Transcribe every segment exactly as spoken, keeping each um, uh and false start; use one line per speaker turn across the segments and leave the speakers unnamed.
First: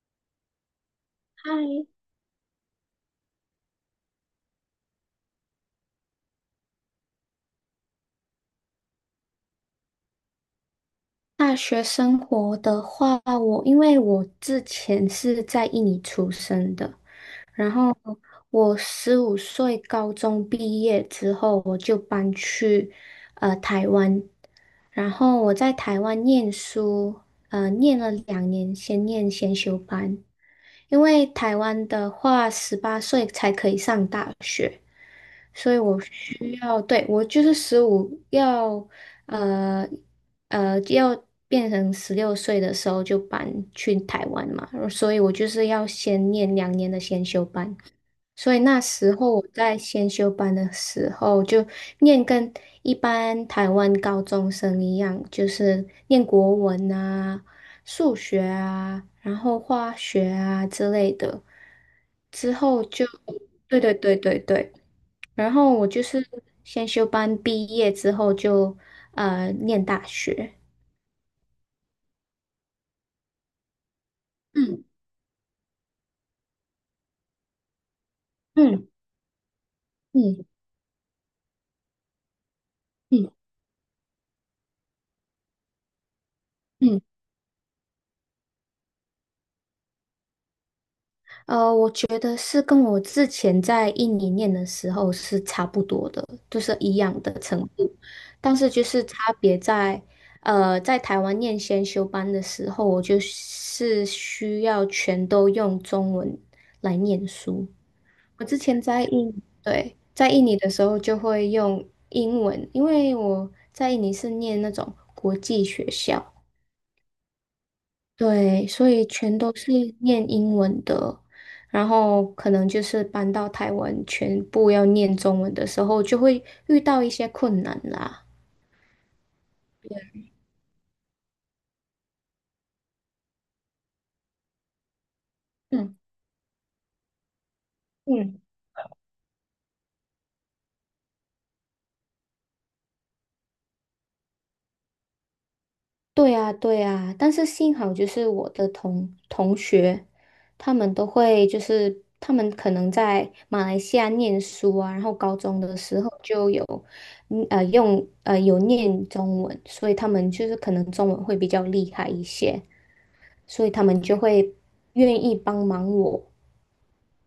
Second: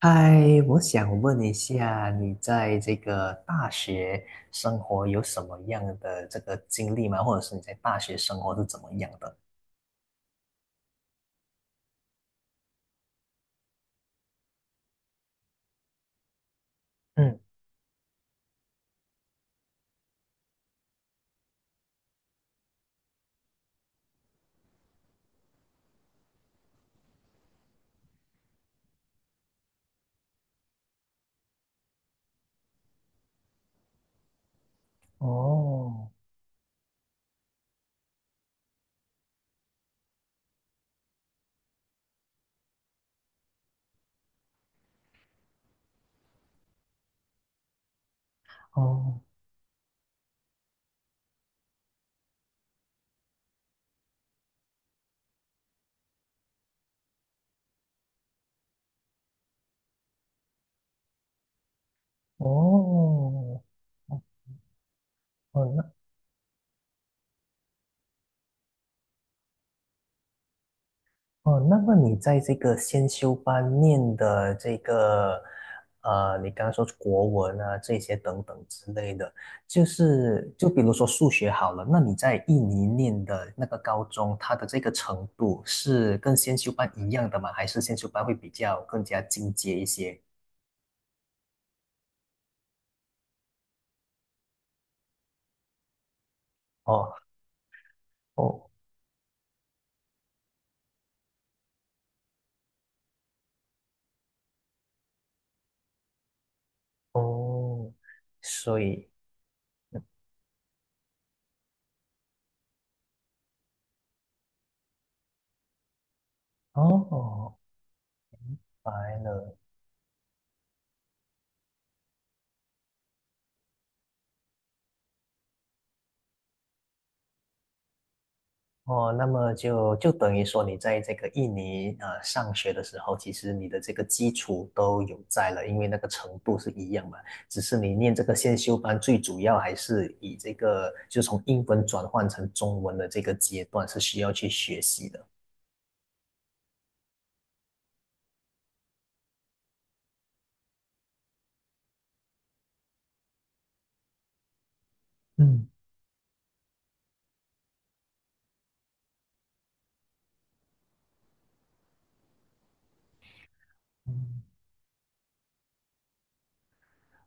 嗨，我想问
嗨，
一下，你在这个大学生活有什么样的这个经历吗？或者是你在大学生活是怎么样的？
大学生活的话，我因为我之前是在印尼出生的，
嗯，
然后我十五岁高中毕业之后，我就搬去呃台湾，然后我在台湾念书，呃，念了两年，先念先修班，因为台湾的话，十八岁才可以上大学。所以我
哦，
需要，对，我就是十五要，呃呃，要变成十六岁的时候就搬去台湾嘛，所以我就是要先念两年的先修班。所以那时
哦，
候我在先修班的时候，就念跟一般台湾高中生一样，就是念国文啊、数学啊，然后化学啊之类的。之后就，
哦，
对对对
哦，
对对，然后我
那。
就是先修班毕业之后就呃念大学。
哦，那么你在这个先修班念的这
嗯
个，呃，你刚刚说国文啊，这些等等
嗯
之类的，就
嗯
是就比如说数学好了，那你在印尼念
嗯
的那个高中，它的这个程度是跟先修班
嗯，
一样的吗？还是先修班会比较更加进阶一些？
呃，我觉得是跟我之前在印尼念的时候是差不多的，就是一样
哦
的程度，但是
哦
就是差别在，呃，在台湾念先修班的时候，我就是需要全都用中文来念书。
哦，
我之
所
前在
以
印，对，在印尼的时候就会用英文，因为我在印尼是念那种国际学校，
哦，哦
对，所
白
以全都
了。
是念英文的。然后可能就是搬到台湾，全部要念中文的时候，就会遇到一些困难啦。
哦，那么就就等于说，你在这个印尼呃上学的时候，其实你的这个基础都有在了，因为
嗯。
那个程度是一样嘛。只是你念这个
嗯。
先修班，最主要还是以这个就从英文转换成中文的这个阶段是需要去学习的。
对啊，对啊，但是幸好就是我的同同学，他们都会就是他们可能在马来西亚念书啊，然后高中
嗯
的时候就有，嗯呃，用呃有念中文，所以他们就是可能中文会比较厉害一些，所以他们就
嗯
会愿意帮忙我。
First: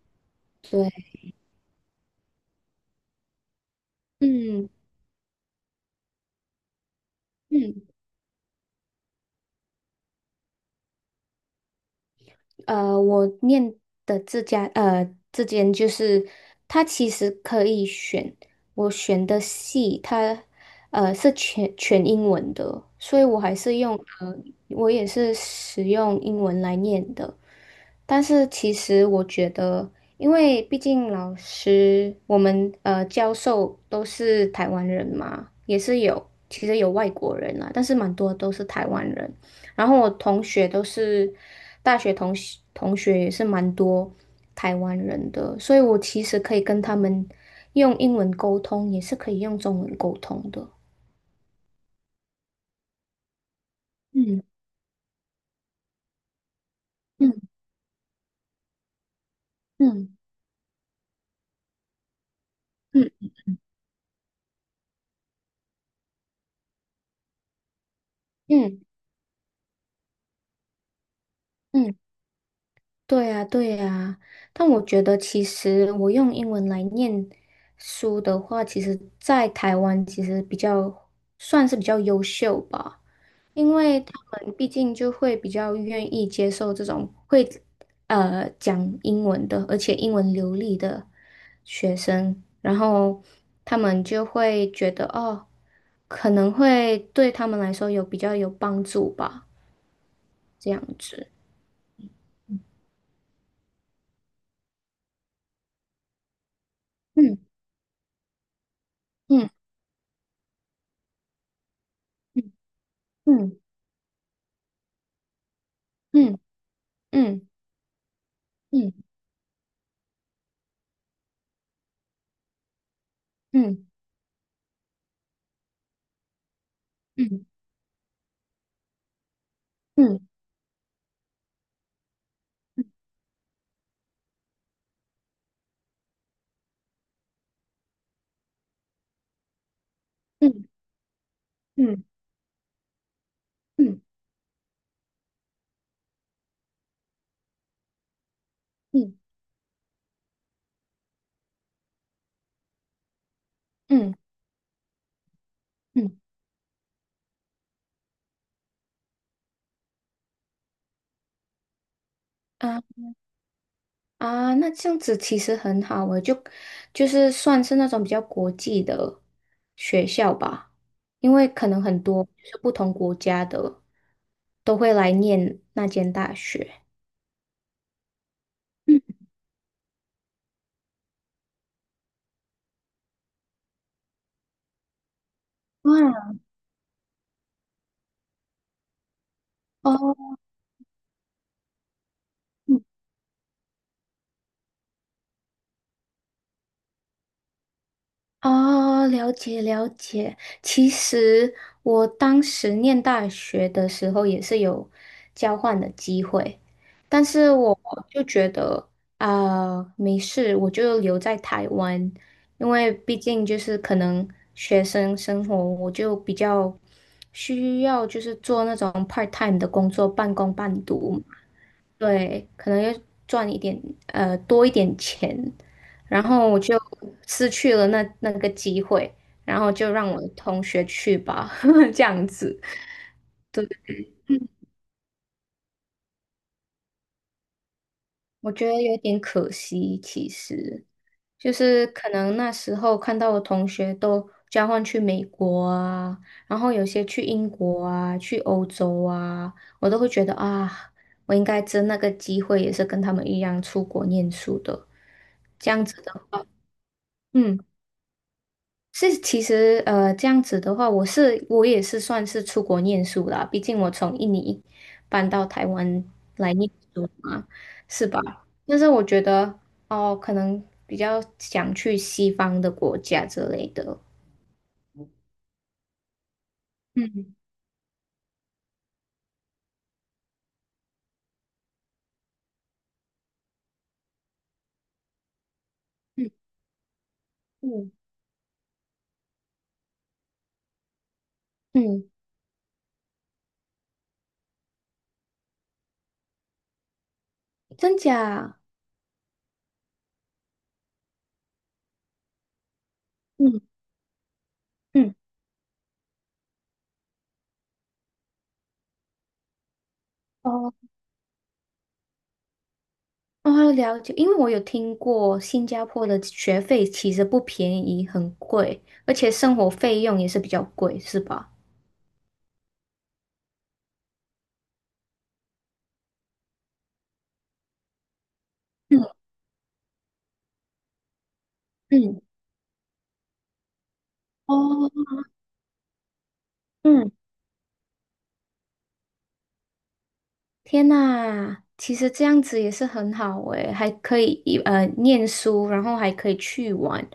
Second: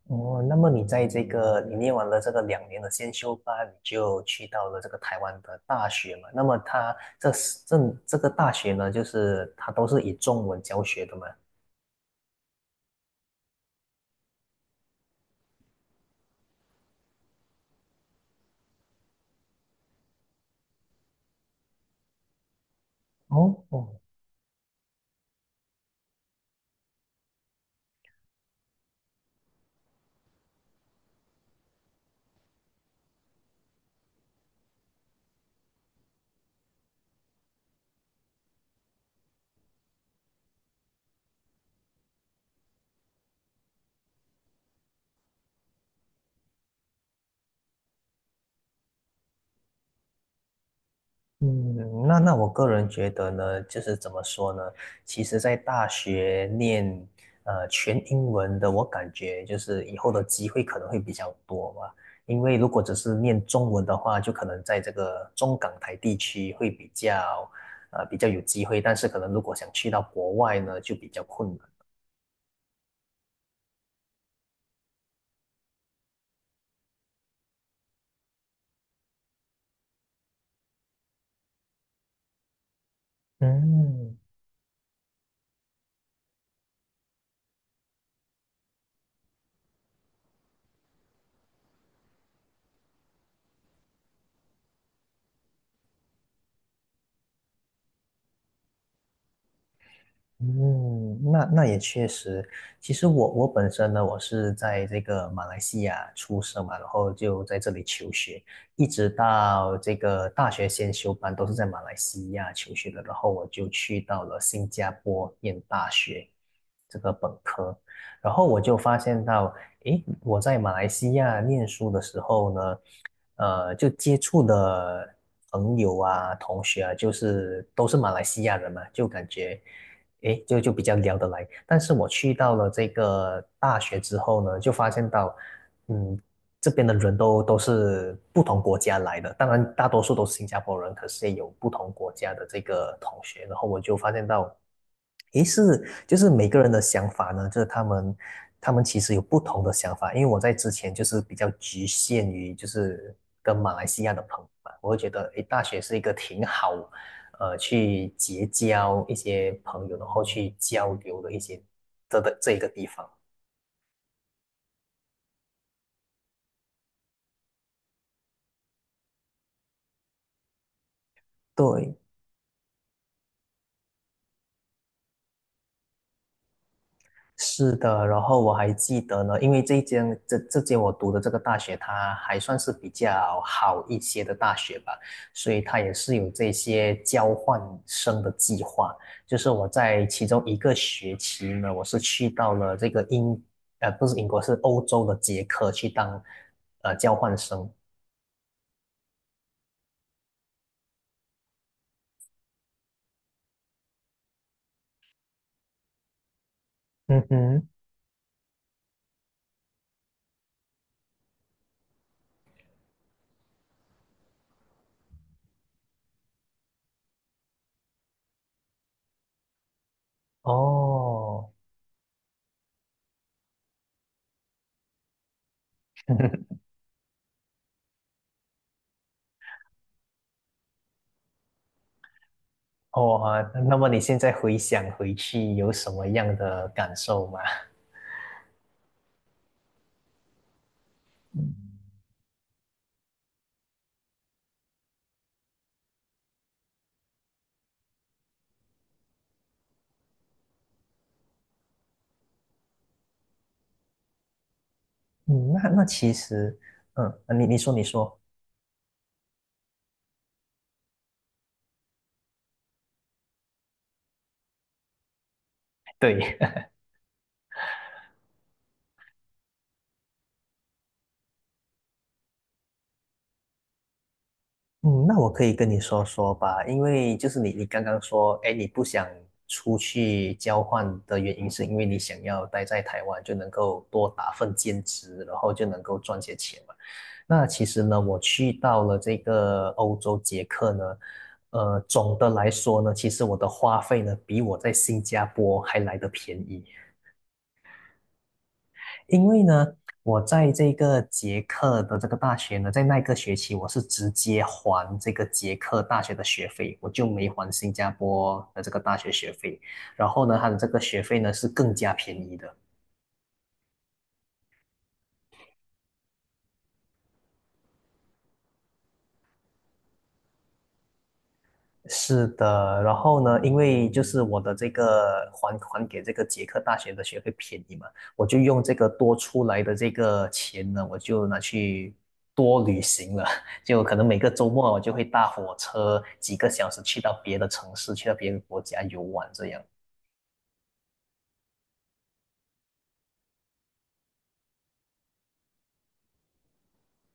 哦，那么你
对，
在这个你念完了这个两年的先修班，你就去到
嗯
了这个台湾的大学嘛？那么它这是这
嗯。
这个大学呢，就是它都是以中文教学的嘛？
呃，我念的这家呃这间就是它其实可以选，我选的系，它呃是全全英文的，所以我还
哦
是用
哦，
呃我也是使用英文来念的。但是其实我觉得，因为毕竟老师，我们呃教授都是台湾人嘛，也是有其实有外国人啦，但是蛮多都是台湾人。然后我同学都是大学同学同学也是蛮多台湾人的，所以我其实可以跟他们用英文沟通，也是可以用中文沟通的。
嗯，那那我个人觉得呢，就是怎么
嗯
说呢？其实，在大学念
嗯
呃全英文的，我感觉就是以
嗯
后的机会可能会比较多吧。因为如果只是
嗯
念中文的话，就可能在这个中港台地区会比较呃比较有
嗯
机会，
嗯。
但是可能如果想去到国外呢，就比较困难。
嗯对呀，对呀，但我觉得其实我用英文来念书的话，其实在台湾其实比较算是比较优秀吧，因为他
嗯。
们毕竟就会比较愿意接受这种会呃讲英文的，而且英文流利的学生，然后他们就会觉得哦，可能会对他们来说有比较有帮助吧，这样
嗯，
子。
那那也确实。其实我我本身呢，我是在这个马来西亚出生嘛，然后就
嗯
在这里求学，一直
嗯
到这个大学先修班都是在马来西
嗯
亚求学的，然后我
嗯
就去到了新加坡念大学
嗯。
这个本
嗯
科，然后我就
嗯
发现到，诶，我在马来西亚念书的时候呢，呃，
嗯
就接触的朋友啊、同学啊，就
嗯
是都是马来西亚人嘛，就感觉。
嗯
诶，就就比较聊得来。但是我去到了这
嗯
个大学之后呢，就发现到，嗯，这边的人都都是不同国家来的，当然大多数都是新加
嗯
坡人，可是也有不同
嗯嗯
国家的这个同学。然后我就
嗯
发现到，诶，是就是每个人的想法呢，就是他们他们其实
嗯
有不同的想法。因为我在之前就是比较局限于就是跟马来西
嗯
亚
嗯
的朋友嘛，我会觉得诶，大学是一个
嗯
挺好呃去结交一些朋友，然后去交流的一些这的这一个
啊
地方。
啊，那这样子其实很好诶，就就是算是那种比较国际的学校吧，因为可能
对，
很多就是不同国家的都会来念那间大学。
是的，然后我还记得呢，因为这一间这这间我读的这个大学，它还算是比较好一些的大学吧，所以它也是有
哇
这些交换生的计划。就是我在其
哦，
中一个学期呢，我是去到了这个英，呃，不是英国，是欧洲的捷克去当呃交换生。
哦，了解了解。其实我当时念大学的时候也是有交换的机会，但
嗯
是
哼，
我就觉得啊、没事，我就留在台湾，因为毕竟就是可能学生生活，我就比较需要就是做那种 part time 的工作，半工半读。
哦，
对，可能要赚一点呃多一点钱，然后 我就失去了那那个机会，然后就让我的同学去吧，这样子，
哦啊，那么你现在回想回去有什么样的感受吗？
我觉得有点可惜。其实，就是可能那时候看到我同学都交换去美国啊，然后有些去英国啊，去欧洲啊，我都会觉得啊，我应该争那个机会，也是跟他们一样出国念书的，
嗯，那
这样
那
子
其
的话，
实，嗯，你你
嗯。
说你说，
是，其实呃，这样子的话，我是我也是算是出国念书啦，毕竟我从印尼搬到台湾
对，
来念书嘛，是吧？但是我觉得哦，可能比较想去西方的国家之类的。
嗯，那我可以跟你说说吧，因为就
嗯
是你你刚刚说，哎，你不想出去交换的原因是因为你想要待在台湾，就能够多打份兼职，然后就能够赚
嗯
些钱嘛。那其实
嗯
呢，我去到了这个欧洲捷克呢，呃，
嗯，
总的来说呢，其实我的花费呢，比我在新加坡还来得便宜，
真假？
因为呢，我在这个捷克的这个大学呢，在那个学期
嗯
我是直接还这
嗯
个捷克大学的学费，我就没还新加坡的这个大学学费，然后呢，它的这
哦
个学费呢是更加便宜的。
哦，了解。因为我有听过新加坡的学费其实不便宜，很贵，而且生活费用也是比较贵，是吧？
是的，然后呢，因为就是我的这个还还给这个捷克大学的学费便宜嘛，我就用这个
嗯
多出来的这个钱呢，我就拿去
嗯。
多旅行了，就可能每个周末我
哦，
就会搭火车几个小时去
嗯，
到别的城市，去到别的国家游玩这样。
天呐，其实这样子也是很好诶，还可以呃念书，然后还可以去玩，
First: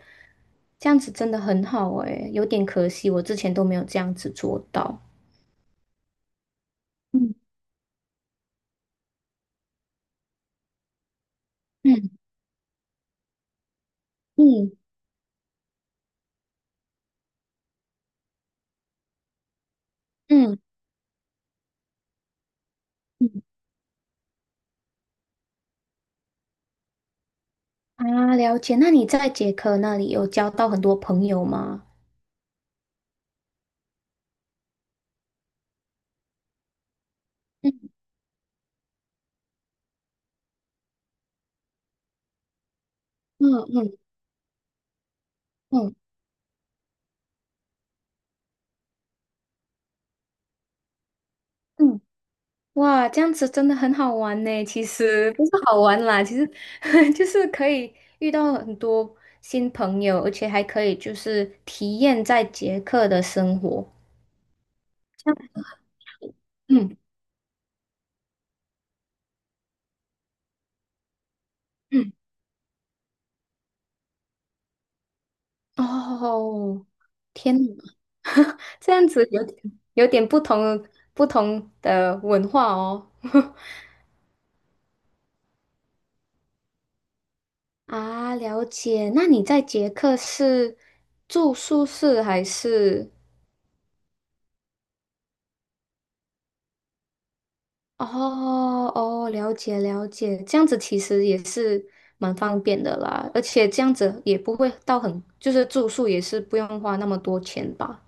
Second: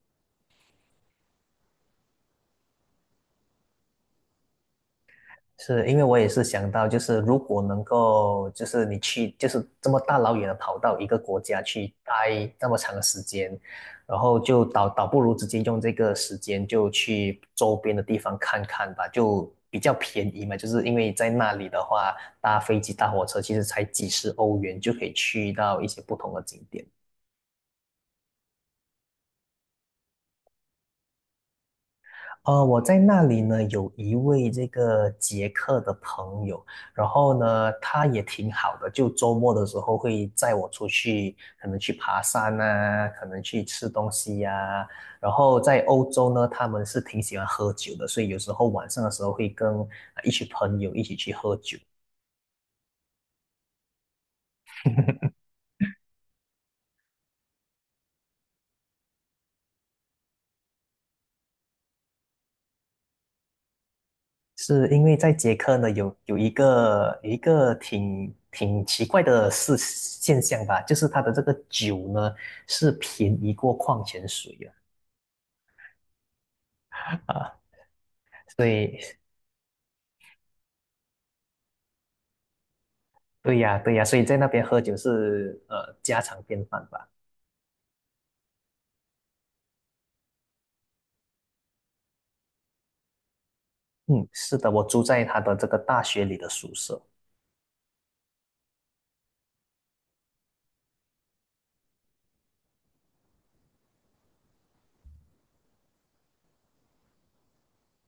这样子真的很好诶，有点可惜，我之前都没有这样子做到。
是因为我也是想到，就是
嗯
如果能够，就是你去，就是这么大老远的跑到一个国家去
嗯
待那么长的时间，然后就
嗯
倒倒不如直接用这个时间就去周边的地方看看吧，就比较便宜嘛。
嗯
就是因为在那里的话，搭飞机、搭火车
嗯，
其实才几十欧元就可以去到一些不同的景点。
啊，了解。那你在捷克那里有交到很多朋友吗？
呃，我在那里呢，有一位这个捷克的朋友，然后呢，
嗯
他也挺好的，就周末的时候会载我出去，可能去爬山啊，可能
嗯
去吃
嗯
东西呀、然后在
嗯
欧洲呢，他们是挺喜欢喝酒的，所以有时候晚上的时候会跟呃一群朋友一起去喝酒。
嗯。哇，这样子真的很好玩呢。其实不是好玩啦，其实 就是可以遇到很多新朋友，而且还可以就是体验在捷克的生活。
是因为在捷克呢，有有一
嗯
个有一个挺挺奇怪的事现象吧，就是它的这个酒
嗯，
呢是便宜过矿泉水哦
哦，天
啊，
哪，
所
这
以
样子有点有点不同不同的文化哦。
对呀，对呀，所以在那边喝酒是呃家常便饭吧？
啊，了解。那你在捷克是住宿舍还是？
嗯，是的，我住在他的这个大学里的宿舍。
哦哦，了解了解，这样子其实也是蛮方便的啦，而且这样子也不会到很，就是住宿也是不用花那么多钱吧。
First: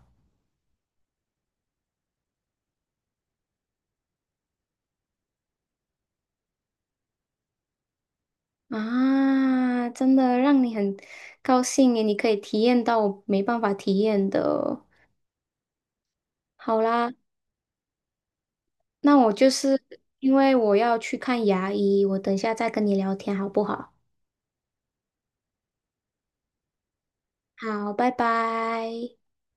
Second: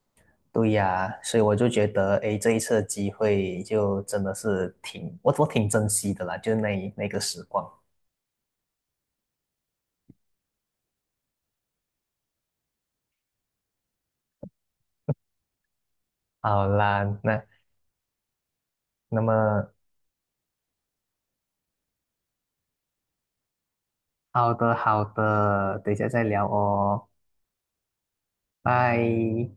对呀，所以我就觉得，诶，这一次的机会就真的是挺，我我挺珍惜的啦，就是那一那个时光。
啊，真的让你很高兴耶，你可以体验到我没办法体验的。
好
好
啦，
啦，
那
那
那
我就
么
是因为我要去看牙医，我等一下再跟你聊天好不好？
好的好的，等一下再聊哦，
好，拜拜。
拜。